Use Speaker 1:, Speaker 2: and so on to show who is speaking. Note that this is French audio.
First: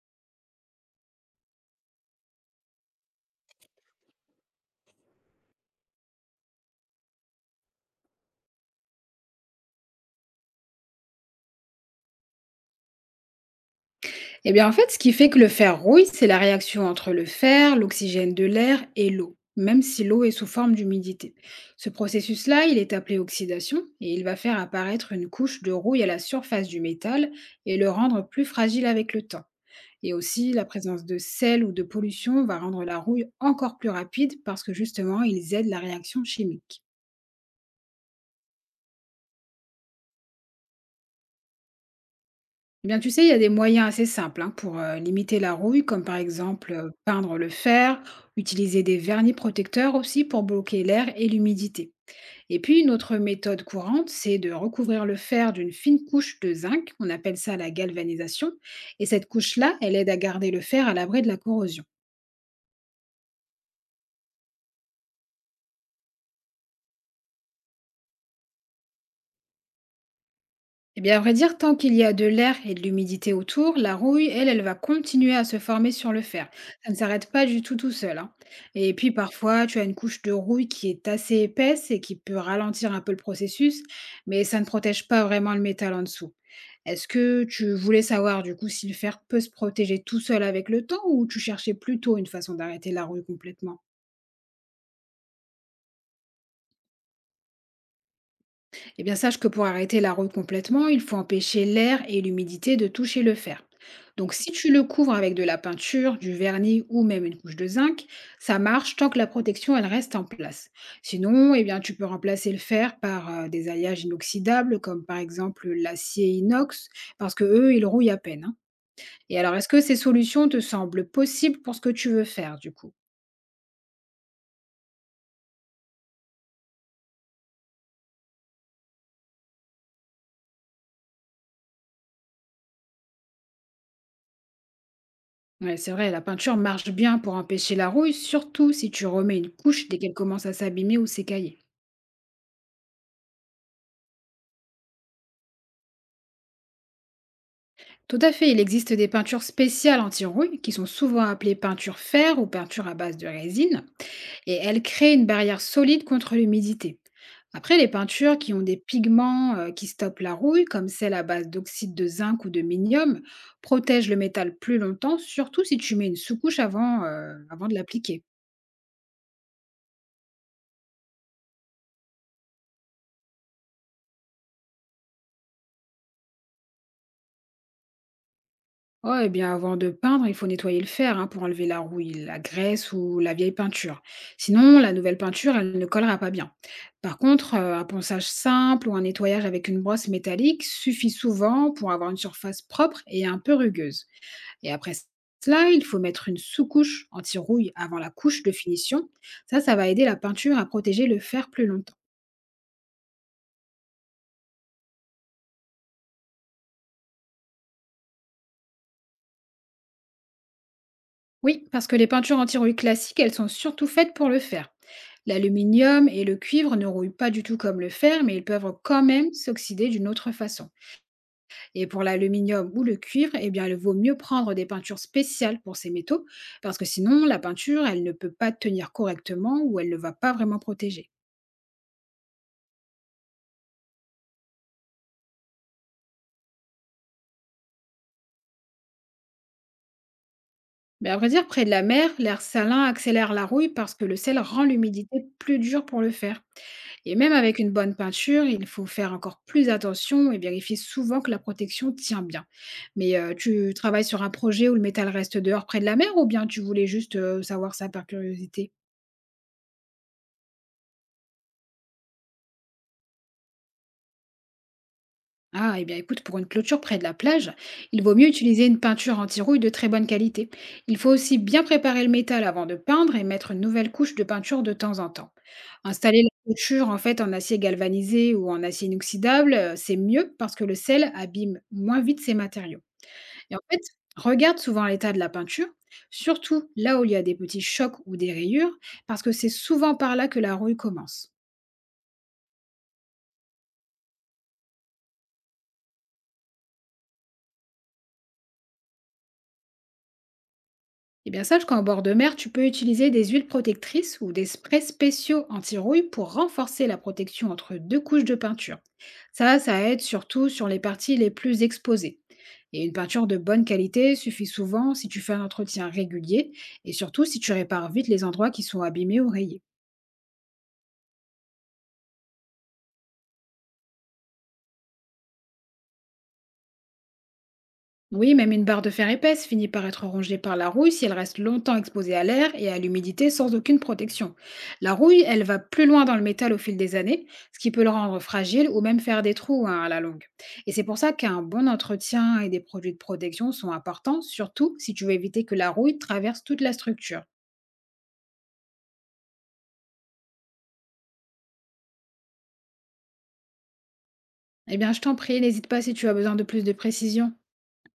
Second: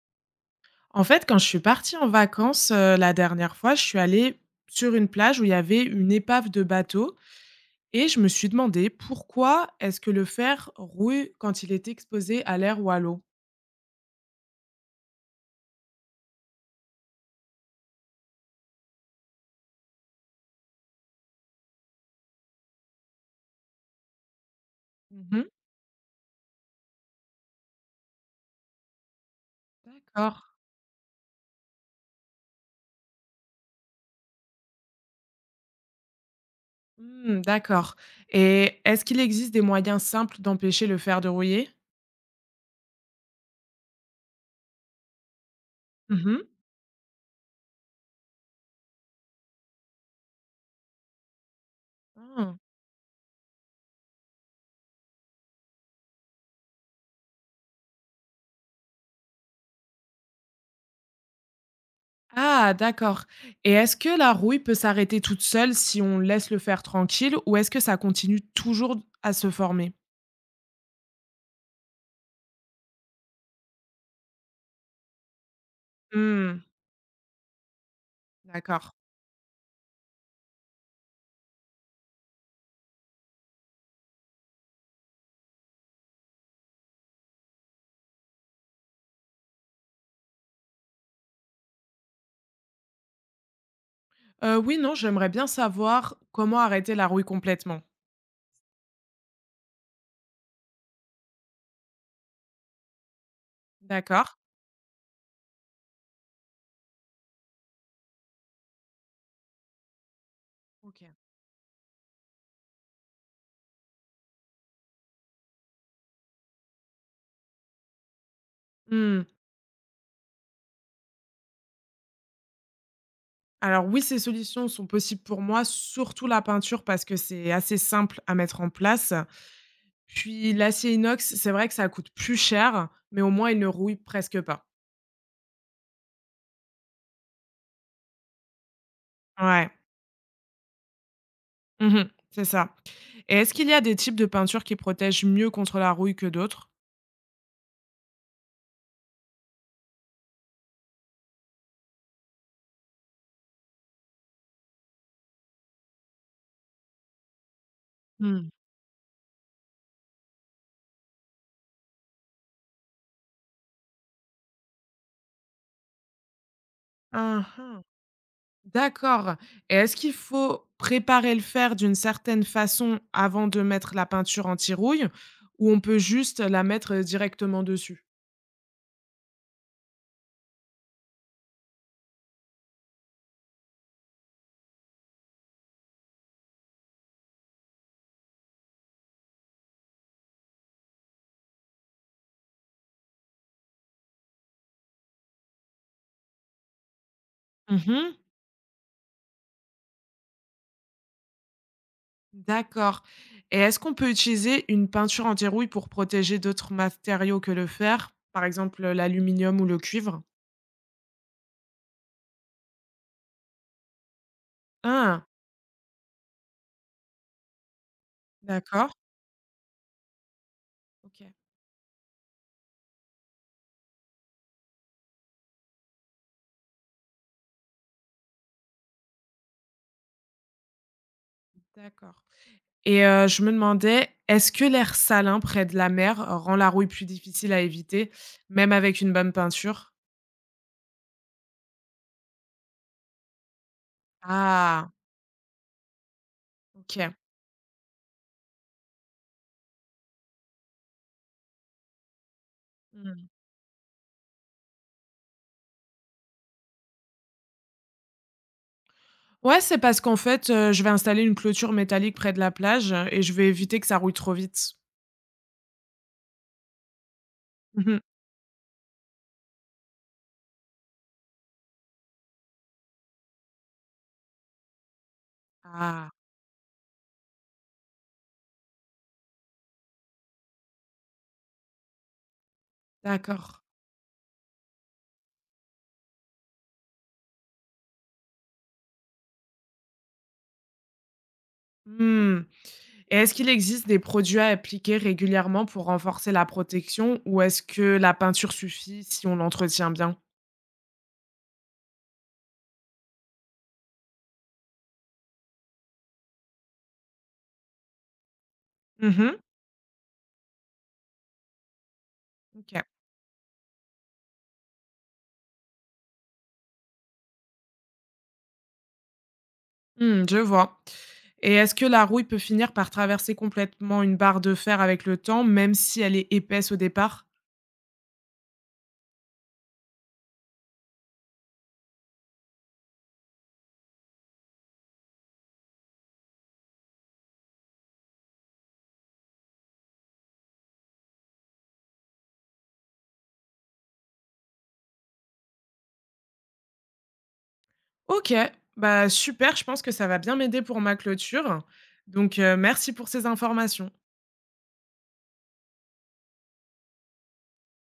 Speaker 1: En fait, quand je suis partie en vacances, la dernière fois, je suis allée sur une plage où il y avait une épave de bateau et je me suis demandé pourquoi est-ce que le fer rouille quand il est exposé à l'air ou à l'eau?
Speaker 2: Eh bien, en fait, ce qui fait que le fer rouille, c'est la réaction entre le fer, l'oxygène de l'air et l'eau, même si l'eau est sous forme d'humidité. Ce processus-là, il est appelé oxydation et il va faire apparaître une
Speaker 1: Mmh mmh.
Speaker 2: couche de rouille à la surface du métal et le rendre plus fragile avec le temps. Et
Speaker 1: D'accord.
Speaker 2: aussi, la présence de sel ou de pollution va rendre la rouille encore plus rapide parce que justement, ils aident la réaction chimique.
Speaker 1: Mmh, d'accord, et est-ce qu'il existe des moyens simples d'empêcher le fer de rouiller?
Speaker 2: Eh bien, tu sais, il y a des moyens assez simples hein, pour limiter la rouille, comme par
Speaker 1: Mmh.
Speaker 2: exemple peindre le fer, utiliser des vernis protecteurs aussi pour bloquer l'air et l'humidité.
Speaker 1: Ah!
Speaker 2: Et puis, une autre méthode courante, c'est de recouvrir le fer d'une fine couche de zinc, on appelle ça la galvanisation, et cette couche-là, elle aide à garder le fer à l'abri de la corrosion.
Speaker 1: Ah, d'accord, et est-ce que la rouille peut s'arrêter toute seule si on laisse le fer tranquille ou est-ce que ça continue toujours à se former?
Speaker 2: Eh bien, à vrai dire, tant qu'il y a de l'air et de l'humidité autour, la rouille, elle, elle va continuer à se former sur le fer.
Speaker 1: Mmh,
Speaker 2: Ça ne s'arrête pas du tout tout seul, hein.
Speaker 1: d'accord.
Speaker 2: Et puis parfois, tu as une couche de rouille qui est assez épaisse et qui peut ralentir un peu le processus, mais ça ne protège pas vraiment le métal en dessous. Est-ce que tu voulais savoir du coup si le fer peut se protéger tout seul avec le temps ou tu cherchais plutôt une façon d'arrêter la rouille complètement?
Speaker 1: Oui, non, j'aimerais bien savoir comment arrêter la rouille complètement.
Speaker 2: Eh bien, sache que pour arrêter la rôde complètement, il faut empêcher l'air et l'humidité de toucher le fer.
Speaker 1: D'accord.
Speaker 2: Donc, si tu le couvres avec de la peinture, du vernis ou même une couche de zinc, ça marche tant que la protection elle reste en place.
Speaker 1: OK.
Speaker 2: Sinon, eh bien, tu peux remplacer le fer par des alliages inoxydables, comme par exemple l'acier inox, parce que eux, ils rouillent à peine, hein.
Speaker 1: Mmh.
Speaker 2: Et alors, est-ce que ces solutions te semblent possibles pour ce que tu veux faire, du coup?
Speaker 1: Alors oui, ces solutions sont possibles pour moi, surtout la peinture parce que c'est assez simple à mettre en place. Puis l'acier inox, c'est vrai que ça coûte plus cher, mais au moins il ne rouille presque pas.
Speaker 2: Ouais, c'est vrai, la peinture marche bien pour empêcher la rouille, surtout si tu remets une
Speaker 1: Ouais.
Speaker 2: couche dès qu'elle commence à s'abîmer ou s'écailler.
Speaker 1: Mmh. C'est ça. Et est-ce qu'il y a des types de peinture qui protègent mieux contre la rouille que d'autres?
Speaker 2: Tout à fait, il existe des peintures spéciales anti-rouille qui sont souvent appelées peintures fer ou peintures à base de résine et elles créent une barrière solide contre l'humidité. Après, les peintures
Speaker 1: Mmh.
Speaker 2: qui ont des pigments qui stoppent la rouille, comme celles à base d'oxyde de zinc ou de minium, protègent le métal plus longtemps, surtout si tu mets une sous-couche avant,
Speaker 1: Mmh
Speaker 2: avant de
Speaker 1: mh.
Speaker 2: l'appliquer.
Speaker 1: D'accord, et est-ce qu'il faut préparer le fer d'une certaine façon avant de mettre la peinture anti-rouille ou on peut juste la mettre, directement dessus?
Speaker 2: Oh, eh bien avant de peindre, il faut nettoyer le fer hein, pour enlever la rouille, la graisse ou la vieille peinture. Sinon, la nouvelle peinture, elle ne collera pas bien. Par contre, un ponçage simple ou un nettoyage avec une brosse métallique suffit souvent pour avoir une surface propre et un peu rugueuse. Et après cela, il faut mettre une sous-couche anti-rouille avant la
Speaker 1: Mmh.
Speaker 2: couche de finition. Ça va aider la peinture à protéger le fer plus longtemps.
Speaker 1: D'accord, et est-ce qu'on peut utiliser une peinture anti-rouille pour protéger d'autres matériaux que le fer? Par exemple, l'aluminium ou le cuivre?
Speaker 2: Oui, parce que les peintures anti-rouille classiques, elles sont surtout faites pour le fer.
Speaker 1: Ah!
Speaker 2: L'aluminium et le cuivre ne rouillent pas du tout comme le fer, mais ils peuvent
Speaker 1: D'accord.
Speaker 2: quand même s'oxyder d'une autre façon.
Speaker 1: OK.
Speaker 2: Et pour l'aluminium ou le cuivre, eh bien, il vaut mieux prendre des peintures spéciales pour ces métaux, parce que sinon, la peinture, elle ne peut pas tenir correctement ou elle ne va pas vraiment protéger.
Speaker 1: D'accord, et je me demandais, est-ce que l'air salin près de la mer rend la rouille plus difficile à éviter, même avec une bonne peinture?
Speaker 2: Mais à vrai dire, près de la mer, l'air salin accélère la rouille parce que le sel rend
Speaker 1: Ah!
Speaker 2: l'humidité plus dure pour le fer.
Speaker 1: OK.
Speaker 2: Et même avec une bonne peinture, il faut faire encore plus attention et vérifier souvent que la protection tient bien. Mais
Speaker 1: Mmh.
Speaker 2: tu travailles sur un projet où le métal reste dehors près de la mer ou bien tu voulais juste savoir ça par curiosité?
Speaker 1: Ouais, c'est parce qu'en fait, je vais installer une clôture métallique près de la plage et je vais éviter que ça rouille trop vite.
Speaker 2: Ah, eh bien écoute, pour une clôture près de la plage, il
Speaker 1: Mmh.
Speaker 2: vaut mieux utiliser une peinture anti-rouille de très bonne qualité. Il faut aussi bien préparer le métal avant de peindre et mettre une nouvelle couche de peinture de temps en temps.
Speaker 1: Ah,
Speaker 2: Installer la clôture en fait en acier galvanisé ou en acier inoxydable, c'est mieux parce que le sel abîme moins vite ces matériaux. Et en
Speaker 1: d'accord.
Speaker 2: fait, regarde souvent l'état de la peinture, surtout là où il y a des petits chocs ou des rayures, parce que c'est souvent par là que la rouille commence.
Speaker 1: Mmh, et est-ce qu'il existe des produits à appliquer régulièrement pour renforcer la protection ou est-ce que la peinture suffit si on l'entretient bien?
Speaker 2: Et bien sache qu'en bord de mer, tu peux utiliser des huiles protectrices ou des sprays spéciaux anti-rouille pour renforcer la protection entre deux couches de peinture.
Speaker 1: Mmh.
Speaker 2: Ça aide surtout sur les parties les plus exposées.
Speaker 1: OK.
Speaker 2: Et une peinture de bonne qualité suffit souvent si tu fais un entretien régulier et surtout si tu répares vite les endroits qui sont abîmés ou rayés.
Speaker 1: Mmh, je vois, et est-ce que la rouille peut finir par traverser complètement une barre de fer avec le temps, même si elle est épaisse au départ?
Speaker 2: Oui, même une barre de fer épaisse finit par être rongée par la rouille si elle reste longtemps exposée à l'air et à l'humidité sans aucune protection. La rouille, elle va plus loin dans le métal au fil des années, ce qui peut le rendre fragile ou même faire des trous hein, à la longue. Et c'est pour ça qu'un bon entretien et des produits de protection sont importants, surtout si tu veux éviter que la rouille traverse toute la structure.
Speaker 1: OK, bah super, je pense que ça va bien m'aider pour ma clôture. Donc, merci pour ces informations.
Speaker 2: Eh bien, je t'en prie, n'hésite pas si tu as besoin de plus de précision.